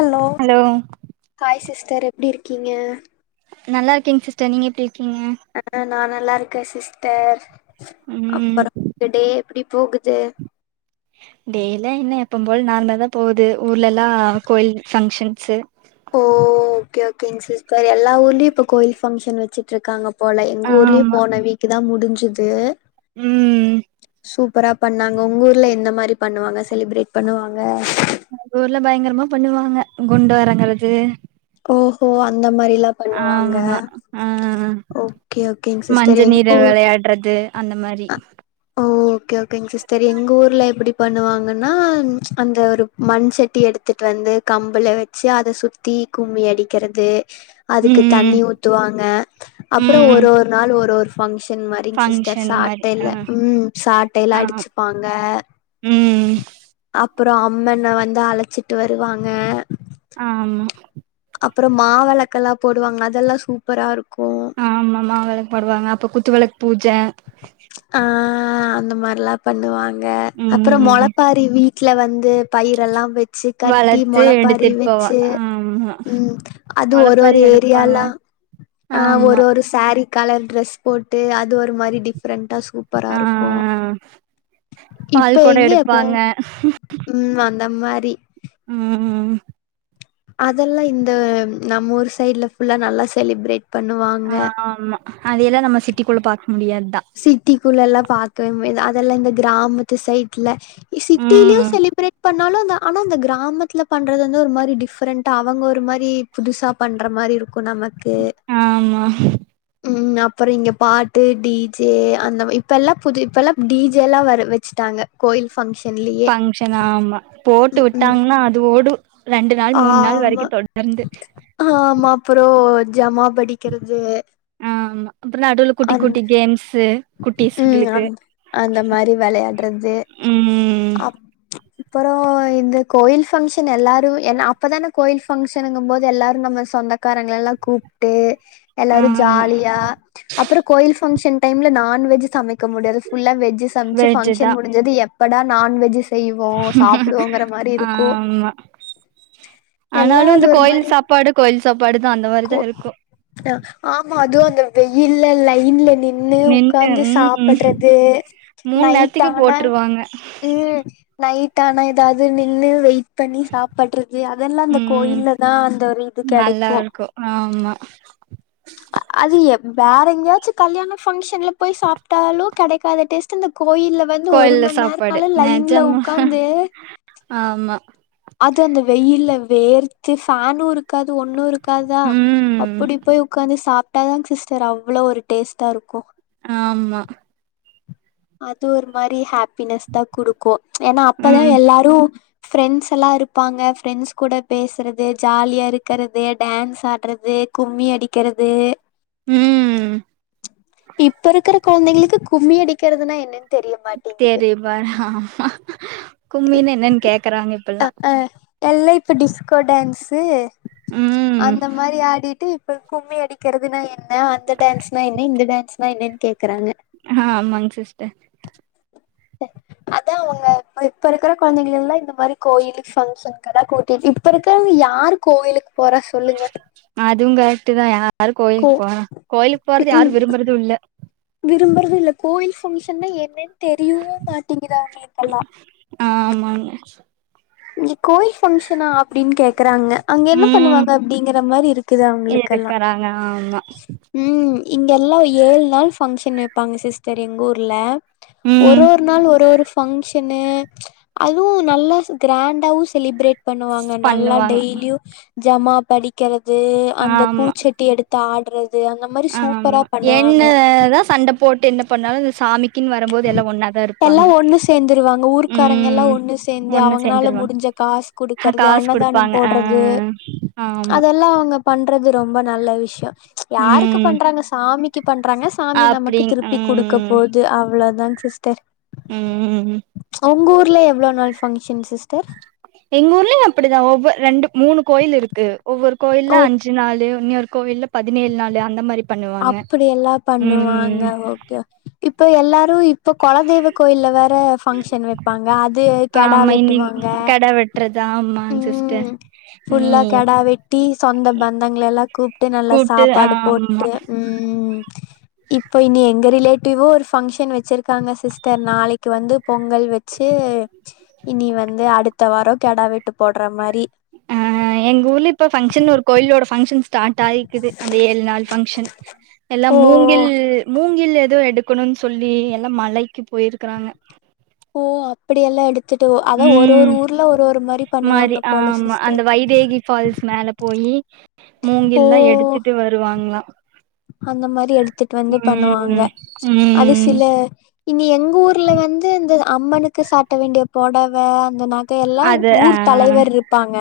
Hello hi sis sir எப்படி இருக்கீங்க நல்லா இருக்கீங்க சிஸ்டர் நீங்க எப்படி ஆஹ் நான் நல்லா இருக்கேன் ஒகே சிஸ்டர் ம் அப்பறம் டே எப்படி போகுது டெய்ல இன்னும் எப்ப போல நார்மல் தான் போகுது ஊர்ல எல்லாம் கோயில் ஃபங்க்ஷன்ஸ் ஓ ஓகே ஓகே சிஸர் எல்லா ஊர்லய இப்ப கோயில் ப்பயங்க்ஷன் வச்சிட்டு இருக்காங்க போல போல எங்க ஊர்லயும் போன வீக்கு தான் முடி்சு இது உம் சூப்பராக பண்ணாங்க உங்க ஊர்ல எந்த மாதிரி பண்ணுவாங்க செலிப்ரேட் பண்ணுவாங்க அ ஊர்ல பயங்கரமா பண்ணுவாங்க குண்டு வரங்கிறது ஓஹோ அந்த மாதிரி ஆமா ஆஹ் ஓகே ஓகேங்க சிஸ்டர் மஞ்சள் எங்க நீரை ஊர் விளையாடுறது அந்த மாதிரி ஓ ஓகே ஓகேங்க சிஸ்டர் எங்கள் ஊரில் எப்படி பண்ணுவாங்கன்னா அந்த ஒரு மண்டி எடுத்துகிட்டு வந்து கம்பில் வச்சு அதை சுற்றி கும்மி அடிக்கிறது அதுக்கு ம் தண்ணி ஊத்துவாங்க அப்புறம் ம் ஒரு ஒரு நாள் ஒரு ஒரு ப்ஷன் ன் மரிங் சிஸ்டர்ஸ் ஃபங்க்ஷன் ஆட் மாரி ஆ உம் சாட்டை ஆ எல்லாம் அடிச்சுப்பாங்க ம் அப்புறம் அம்மனை வந்து அழைச்சிட்டு வருவாங்க ஆமா அப்புறம் மா ளக்கெல்லாம் போடுவாங்க அதெல்லாம் சூப்பரா இருக்கும் ஆ ஆமாமா விளக்கு பாடுவாங்க அப்ப குத்து விளக்கு பூஜா ஆஹ அந்த மாதிரல்லாம் பண்ணுவாங்க அப்புறம் ம் மோளப்பாரி வீ வீட்ல வந்து பயிரெல்லாம் வச்சு கட்டி வளத்து முளைப்பாரி எடுத்துட்டு வச்சு போவாங்க ஆமா உம் அது ஒரு மொளப்பாரி ஒரு எடுப்பாங்க ஏரியால்லாம் ஆஹ் ஆமா ஒரு ஒரு சார கலர் ட்ரெஸ் போட்டு அது ஒரு மாதிரி டிஃபரண்டா சூப்பரா ஆ இருக்கும் இப்ப பால் கொடோ எங்கப்போ எடுப்பாங்க உ வ இந்தந்த மாதிரி உஹம் உ அதெல்லாம் இந்த நம்ம ஊரு சைட்ல புல்லா நல்லா செலிப்ரேட் பண்ணுவாங்க அதையெல்லாம் நம்ம சிட்டிக்குள்ள ப பா்க்க முடியாது சிட்டிக்குள்ள எல்லாம் பாவே அதெல்லாம் இந்த கிராமத்து சைட்ல ம் சிட்டிலயும் செலிப்ரேட் பண்ணாலும் தான் ஆனா அந்த கிராமத்துல பண்றது வந்து ஒரு மாதிரி டிஃப்ரெண்ட்டா அவங்க ஒரு மாதிரி புதுசா பண்ற மாதிரி இருக்கும் நமக்கு ஆமா உம் அப்புறம் இங்க பாட்டு டீ ஜ அந்த இப்ப எல்லாம் புது இப்ப எல்லாம் டிஜேல்லாம் வ வச்சுட்டாங்க கோய ஃபங்க்ஷன ஆமா போட்டு ம் ம் விட்டாங்கன்னா அது ஓடும் ஆமா ஆஹ ஆமா அப்புறம் ஜமா படிக்கிறது அப்புறம் நடுவுல குட்டி அந் குட்டி கேம்ஸு ம் குட்டிஸ்களுக்கு அந்த அந்த மாரி வெளையாடுறது உம் அப்புறம் இந்த கோயில் பங்க்ஷன் எல்லாரும் இப்பதான கோயில் பங்கஷங்கபோது எல்லாரும் நம்ம சொந்தக்காரங்கள எல்லாம் கூப்பிட்டு எல்லாரும் ஆமா ஜாலியா பங்கஷன் டைம்ல நான்வெஜ் சமைக்க சமக்க முடியாது புல்லா வெஜ்ஜு சமைச்சு வெஜ்ஜுதா பப்ஷன் முடிஞ்சது படா நான்வெஜ் செய்வோ சாப்டுவோங்கற மாரி இருக்கு ஆமா ஆனாலும் இந்த கோயில் சாப்பாடு கோயில் சாப்பாடுதா அந்த மாரிதா இருக்கு கோஹ ஆமா அதுவும் அந்த வெய இல்ல இல்ல இல் நின்று நின்னு உட்கார்ந்து ம் சாப்படுறது மூணு நைட் நேரத்துக்கு ஆனா போட்ருவாங்க உ நைட் கானா ஏதாவது நின்னு வெய பண்ணி சாப்படுறது அதெல்லாம் அந்த ம் கோயில்ல தான் அந்த ஒரு இது நல்லா கிடைக்கும் இருக்கு ஆமா அது எ வேற எங்கயாச்சும் கல்யண ஃபங்கஷன்ல போய் சாப்பிட்டாலும் கிடைக்காத டேஸ்ட் இந்த கோயில்ல வந்து ஒரு கோயில்ல மணி சாப்பாடு நேரனால லைன்ல நெஜமா உ்காந்து ஆமா அது அந்த வெயில்ல வேர்த்து பேனு இருக்காது ஒண்ணு இருக்கு உக்காதா ம் அப்படி போய் உட்காந்து சாப்ப அட்டா தாங்க சிஸ்டர் அவ்வளோ ஒரு டேஸ்ட்டாக இருக்கும் ஆமா அது ஒரு மாதிரி ஹாப்பி பினஸ் தான் குடுக்கும் ஏன்னா அப்பதான் ம் எல்லாரும் ஃப்ரெண்ட்ஸ் எல்லாம் இருப்பாங்க ஃப்ரெண்ட்ஸ் கூட பேசுறது ஜாலியாக இருக்கிறது டான்ஸ் ஆடுறது கும்மி அடிக்கிறது உம் இப்ப இருக்கற குழந்தைங்களுக்கு கும்மி அடிக்கிறதுனா என்ன தெரியுமா ஆமா கும்மின்னா என்னன்னு கேக்குறாங்க இப்பல்லாம் எல்லாம் இப்ப டிஸ்கோ டான்ஸு ம் அந்த மாதிரி ஆடிட்டு இப்ப கும்மி அடிக்கிறதுனா என்ன அந்த டான்ஸ்னா என்ன இந்த டான்ஸ்னா என்னன்னு கேக்குறாங்க ஆஹ் ஆமாங்க சிஸ்டர் அதான் அவங்க இப்ப இருக்கிற குழந்தைங்க இந்த மாதிரி கோயிலுக்கு ஃபங்க்ஷனுக்கு கூட்டிட்டு இப்ப இருக்கிறவங்க யார்ரு கோயிலுக்கு போறா சொல்லுங்க அதுங் கரக்டுதா யாரு கோ கோயிலுக்கு போற கோயிலுக்கு போறது யாரும் விரும்புறதும் இல்ல விரும்புறதுல்லை கோவில் பங்கஷன் தான் ஏ ஏன் தெரியவும் மாட்டீங்குதா அவுங்களுக்கெல்லாம் ஆ ஆமாங்க இங்க கோயில் ஃபங்க்ஷனா அப்படின்னு கேக் இருக்கறாங்க அங்க என்ன ம் பண்ணுவாங்க அப்படிங்கற மாதிரி இருக்குது அவங்களுக்கெல்லாம் இருக்கறாங்க ஆமா உம் இங்கெல்லாம் ஏழு நாள் ஃபங்க்ஷன் வைப்பாங்க சிஸ்டர் எங்கள் ஊர்ல ஒரு ம் ஒரு நாள் ஒரு ஒரு ஃங்க்ஷனு அதுவும் நல்லா கிராண்டாவும் செலிபிரேட் பண்ணுவாங்க நல்லா பண்ணுவாங்க டெய்லியும் ஜமா படிக்கிறது அ அந்த பூச்செட்டி எடுத்து ஆடுறது அந்த மாரி ஆ சூப்பரா ஆமா பண்ணுவாங்க என்னதான் சண்ட போட்டு பண்ணாலும் அந்த சாமிக்கு எல்லாம் ஒண்ணு சேர்ந்துருவாங்க ஊர்க்காரங்க எல்லாம் ம். ஒண்ணு சேர்ந்து ஒண்ணு அவங்கால சேர்ந்துருவாங்க. முடிஞ்ச காசு அ குடுக்கறது காசு அன்னதானம் குடுப்பாங்க. ஆ. போடுறது ஆமா. அதெல்லாம் அவங்க பண்ணுறது ரொம்ப நல்ல விஷயம் யாருக்கு ம். பண்றாங்க சாமி சாமிக்கு பண்றாங்க சாமி நமக்கு அப்டிங் திருப்பி கொடுக்க போது அவ அவ்வளோதாங்க சிஸ்டர் உஹம் உங்க ஊல எவ்ளோ நாள் பங்க்ஷன் சிஸ்டர் எங்க ஊர்லயும் அப்படிதான் ஒவ்வொரு ரெண்டு மூணு கோயில் இருக்கு ஒவ்வொரு கோயில்ல ஓ அஞ்சு நாலு இன்னோர் கோவில்ல பதினேழு நாள் அந்த மாதிரி அப்படிய எல்லாம் பண்ணுவாங்க ஓகேவ இப்ப எல்லாரும் இப்போ குலதய்வ கோயில்ல வேற பங்க்ஷன் வைப்பாங்க அது கெடா ஆமா. இன்னி வெட்டுவாங்க கெடா வெட்றது ஆமாங்க சிஸ்டர். உஹம் நீ ஃபுல்லா கெடா வெட்டி சொந்த பந்தங்கள எல்லாம் கூப்பிட்டு நல்லா கூட்டு சாப்பாடு போ ஆமா. உம் இப்ப இனி எங்க ரிலேட்டிவோ ஒரு பங்க்ஷன் வச்சிருக்காங்க சிஸ்டர் நாளைக்கு வந்து பொங்கல் வச்சு இனி வந்து அடுத்து அடுத்த வாரம் கிடா வெட்டு போடுற மாரி ஆஹ் எங்க ஊர்ல இப்ப பங்க்ஷன் ஒரு கோயிலோட பங்க்ஷன் ஸ்டார்ட் ஆயிக்குது அந்த ஏழு நாள் பங்க்ஷன் எல்லாம் ஓ மூங்கில் மூங்கில் ஏதோ எடு க்கணும்னு சொல்லி எல்லாம் மலைக்கு போயிருக்கறாங்க ஓ அப்படிய எல்லாம் எடுத்து உம் மாி பண்ணுவாங்க போல ஆமா சிஸ்டர் அந்த வைதேகி ஃபால்ஸ் மேல போயி ஓ மூங்கில்லாம் எடுத்துட்டு வருவாங்களா அந்த மாரி எடுத்துட்டு வந்து பண்ணுவாங்க ம் அது ம் சில இனி எங்க ஊர்ல வந்து இந்த அம்மனுக்கு சாட்ட வேண்டிய புடவ அந்த எல்லாம் அது ஆ ஊர் தலைவர் இருப்பாங்க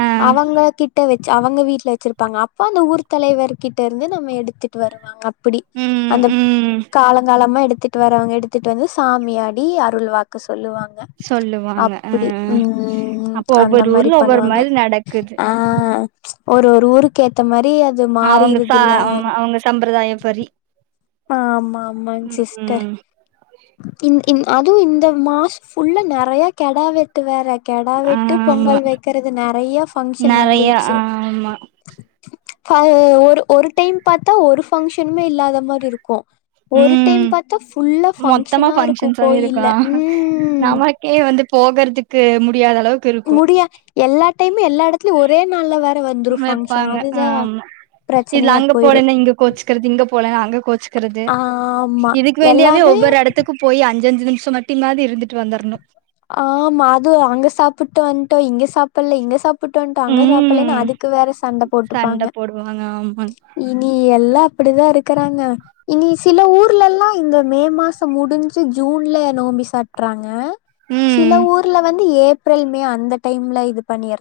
ஆ அவங்க கிட்ட அவங்க வீடல வச்சிருப்பாங்க அப்போ அந்த ஊர் தலைவர் கிட்ட இருந்து நம்ம எடுத்து எத்துட்டு வருவாங்க அப்படி ம் அந்த ம் காலங்காலமா எடுத்து எடுத்துட்டு வரவங்க எடுத்துட்டு வந்து சாமியாடி அருள் வாக்கு சொல் சொல்லுவாங்க சொல்லுவாங்க ஆ அப்படி உம் அப்போ அந்த ஒவ்வொரு மாரி ஊர்ல ஒவ்வொரு பண்ணுவாங்க மாரி நடக்குது ஆஹ் ஒரு ஒரு ஊருக்கு ஏத்த மா ரி அது அவங்க ச மாறிருதுல்ல ஆமா அவங்க சம்பிரதாய பரி ஆஹ் ஆமா ஆமா சிஸ்டர் ம் இன் இன் அதுவும் இந்த மாசம் ஃபுல்லாக நிறையா கெட வெட்டு வேற கெடா வெட்டு ஆமா பொங்கல் வைக்கறது நிறைய பங்க்ஷன் நெறைய வந்துருச்சு ஆமா அது ஒரு ஒரு டைம் பார்த்தா ஒரு ஃங்க்ஷனுமே இல்லாத மாரி இருக் கோ ஒரு ம் டைம் பார்த்தா ஃபுல்லா மொத்தமா பங்க்ஷனா இருக்கும் ஃபங்க்ஷன்ஸாவே கோயில்ல இருக்கு உம்ம்ம்ம் க்கு முடியா எல்லா டைமும் எல்லா இடத்துலயும் ஒரே நாள்ல வற வைப்பாங்க ஆமா இதுல பிரச்சனையா அங்க போயிரு போலேன்னா இங்க கோச்சுக்கிறது இங்க போலன்னா அங்க கோச்சுக்கிறது ஆமா இதுக்கு வேண்டியாவே எல்லாமே ஒவ்வொரு இடத்துக்கும் போய் அஞ்ச அஞ்ச அஞ்ச நிமிஷம் மட்டி மாதி இருந்துட்டு வந்துரணும் ஆஹ் மாது அங்க சாப்பிட்டு வன்டா இங்க சாப்பல இங்க சாப் சாப்பிட்டோன்ட்டோ அங்க சாப்பிடலன்னா ம் அதுக்கு வேற சண்ட சண்ட போட்டுப்பாங்க போடுவாங்க ஆமாங் இனி எல்லா இப்படி தான் இருக்கிறாங்க இனி சில ஊர்லெல்லாம் இந்த மே மாசம் முடிஞ்சு ஜூன்ல நோம்பி சாட்டுறாங்க சில ம் ஊர்ல வந்து ஏ ஏப்ரல் மே அந்த டைம்ல இது பண்ணிய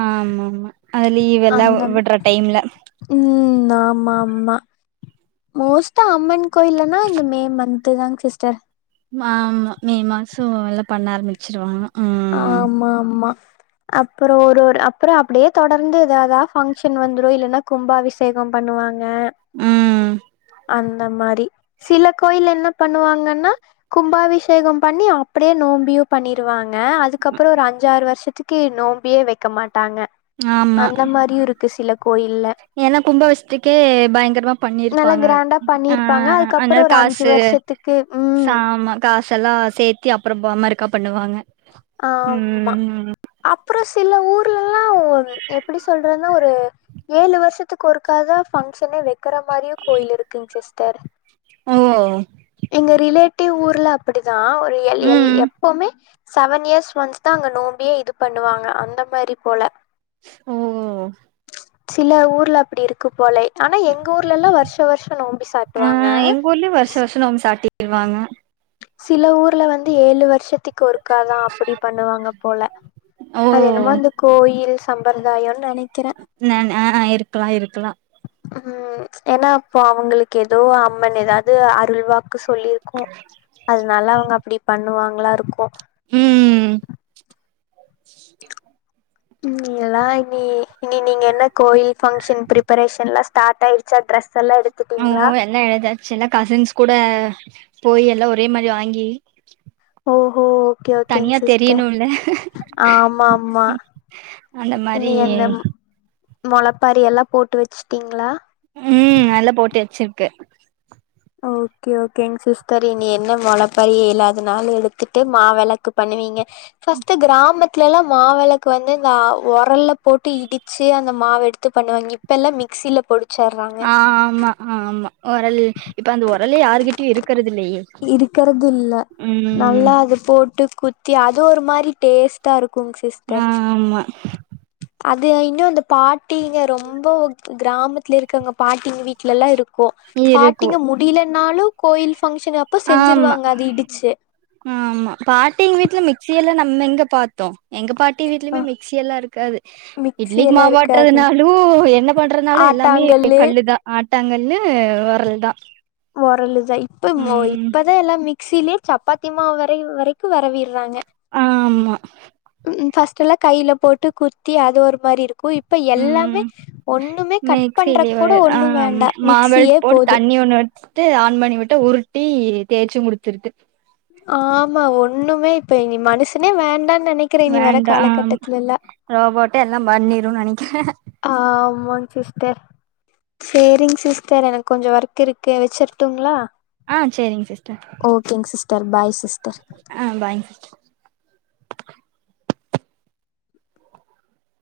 ஆ ஆமா ஆமா அதிலயே லீவல்லா விட்ற டைம்ல நா ஆமாமா மோஸ்தா அம்மன் கோயலன்னா இந்த மே மந்த் இதுதாங் சிஸ்டர் ஆமா மே மாசம் எல்லாம் பண்ண ஆரம்பிக்க ஆமா ஆமா அப்புறோம் ஒரு ஒரு அப்புறோம் அப்டியே தொடர்ந்து எதாதா பங்க்ஷன் வந்துரும் இல்லன்னா கும்பாபிஷேகம் பண்ணுவாங்க ம் ஆ அந்த மாரி சில கோயில்ல என்ன பண்ணுவாங்கன்னா கும்பாபிஷேகம் பண்ணி அப்டியே நோம்பயும் பண்ணிருவாங்க ஆ அதுக்கப்புறோம் ஒரு அஞ்சாறு வருஷத்துக்கு நோம்பியே வைக்க மாட்டேன் மாட்டாங்க ஆமா அந்த மாரியு இருக்கு சில கோயில்ல ஏன்னா கும்பபஷத்துக்கே பயங்கரமா நல்லா பண்ணிருப்பாங்க கிராண்டா ஆ பண்ணிருப்பாங்க அதுக்கப்புறோ அதனால ஒரு அஞ்சு காசு வருஷத்துக்கு ம் சாம காசு எல்லாம் சேத்தி அ அப்புறோம் பொமருக்கா பண்ணுவாங்க ஆமா ம் அப்புறோம் சில ஊர்லல்லாம் எப்டி சொல்றன்னா ஒரு ஏழு வருஷத்துக்கு ஒருக்காத பங்க்ஷனே வக்கிறது இருக்கற மாரியே கோயில் இருக்குங்க சிஸ்டர் சித்தர் ஓ எங்க ரிலேட்டிவ் ஊர்ல அப்டிதான் நான் ஒரு எழ் எழ் ம் எப்பவுமே செவன் இயர்ஸ் ஒன்ஸ் தான் அங்க நோம்பியே இது பண்ணுவாங்க அந்த மாரி போல ஓ சில ஊர்ல அப்டி இருக்கு போல ஆனா எங்க ஊர்லல்லாம் வருஷோம் வருஷோம் நோம்பி சாட்டுவாங்க இருவாங்க சில ஊர்ல வந்து ஏழு வருஷத்து வருஷசத்திக்கு ஒருக்காதான் அப்டி பண்ணுவாங்க போல ஓ அது என்னமோ அந்த கோயில் சம்பிரதாயம் நான் ஆ இருக்கலாம் இருக்கலாம் உம் ஏன்னா அப்போ அவங்களுக்கு ஏதோ அம்மன் ஏதாவது அருள்வா க்கு சொல்லிருக்கும் அது நல்லா அவங்க அப்படி பண்ணுவாங்க நல்லா இருக்கு உம் நீயெல்லாம் இனி இனி நீங்க என்ன கோயில் பங்ஷன் பிரிப்பரேஷன்ல தாத்தயிச்ச டிரஸ் ஓ எல்ல எதுச்சு எல்லா கசின்ஸ் கூட போய் எல்லாம் ஒரே மாதிரி வாங்கி ஓஹோ ஓகே ஓகேங்க தனியா சிஸ்டர் தெரியணுல்ல ஆமா ஆமா அந்த மாரி நீ என்ன மொளப்பாரி எல்லாம் போட்டு வச்சுட்டிங்களா உம் நல்லா போட்டி வச்சிருக்க ஓகே ஓகேங்க சிஸ்டர் நீ என்ன மொளப்பாறி இலாதனால எடுத்துட்டு மாவிளக்கு பண்ணுவீங்க பஸ்ட்ட் கிராமத்துல எல்லாம் மாவிளக்கு வந்து இந்த உரல்ல போட்டு இடிச்சு அந்த மாவு எடுத்து பண்ணுவாங்க இப்ப எல்லாம் மிக்சியில போடு ஆஹ் ஆமா ஆஆமா உரல் இப்ப அந்த உரல யாருகிட்டயும் இருக்கறது இல்லையே இருக்கறது இல்ல உம் நல்லா அது போட்டு குத்தி அது ஒரு மாதிரி டேஸ்ட்டா இருக்கும் குங்க சிஸ்டர் ஆமா அது இன்னும் அந்த பாட்டிங்க ரொம்ப கிராமத்துல இருக்கவங்க பாட்டிங்க வீட்ல எல்லாம் இருக்கும் இருக்கு பாட்டிங்க முடியலனாலும் கோயில் ஃபங்க்ஷன் அப்ப ஆமா செஞ்சிருவாங்க அது இடிச்சு ஆமா பாட்டிங்க வீட்டுல மிக்சி எல்லாம் நம்ம எங்க பார்த்தோம் எங்க பாட்டி ஆ வீடலயுமே மிக்சி எல்லாம் இருக்காது மிக்சி இட்லிக்கு எல்லா இருக்காது மாவாட்டறதுனாலும் என்ன பண்றதுனாலும் எல்லாமே ஆட்டாங்கல்லு கல்லுதான் ஆ ஆட்டாங்கல்லு உரலு தான் உரலு இப்ப இப்பதான் எல்லாம் மிக் ஸிலே சப்பாத்தி மாவு வரை வரைக்கும் வரவிரு றாங்க ஆமா உ பஸ்ட் ல்லாம் கையில போட்டு குத்தி அது ஒரு மாதிரி இருக்கும் இப்ப எல்லாமே ம் ஒண்ணுமே கட் பண்ற மிக்சிலயே கூட ஒண்ணும் ஆமா வேண்டாம் மிக்சியே போதும் விட்டு ஆன் பண்ணி விட்டு உருட்டி தேய்ச்சு குடுத்துருது ஆமா ஒண்ணுமே இப்ப நீனி மனுஷனே வேண்டாம் வேண்டாம் ஆ ரோபோட்டே எல்லாம் பண்ணிரும்னு நினைக்கிறேன் ஆஹ் ஆமாங்க சிஸ்டர் சரிங்க சிஸ்டர் எனக்கு கொஞ்சம் ஒர்க் இருக்கு வச்சிருட்டுங்களா ஆஹ் சரிங்க சிஸ்டர் கே பாய் சி ஆஹ் பாய்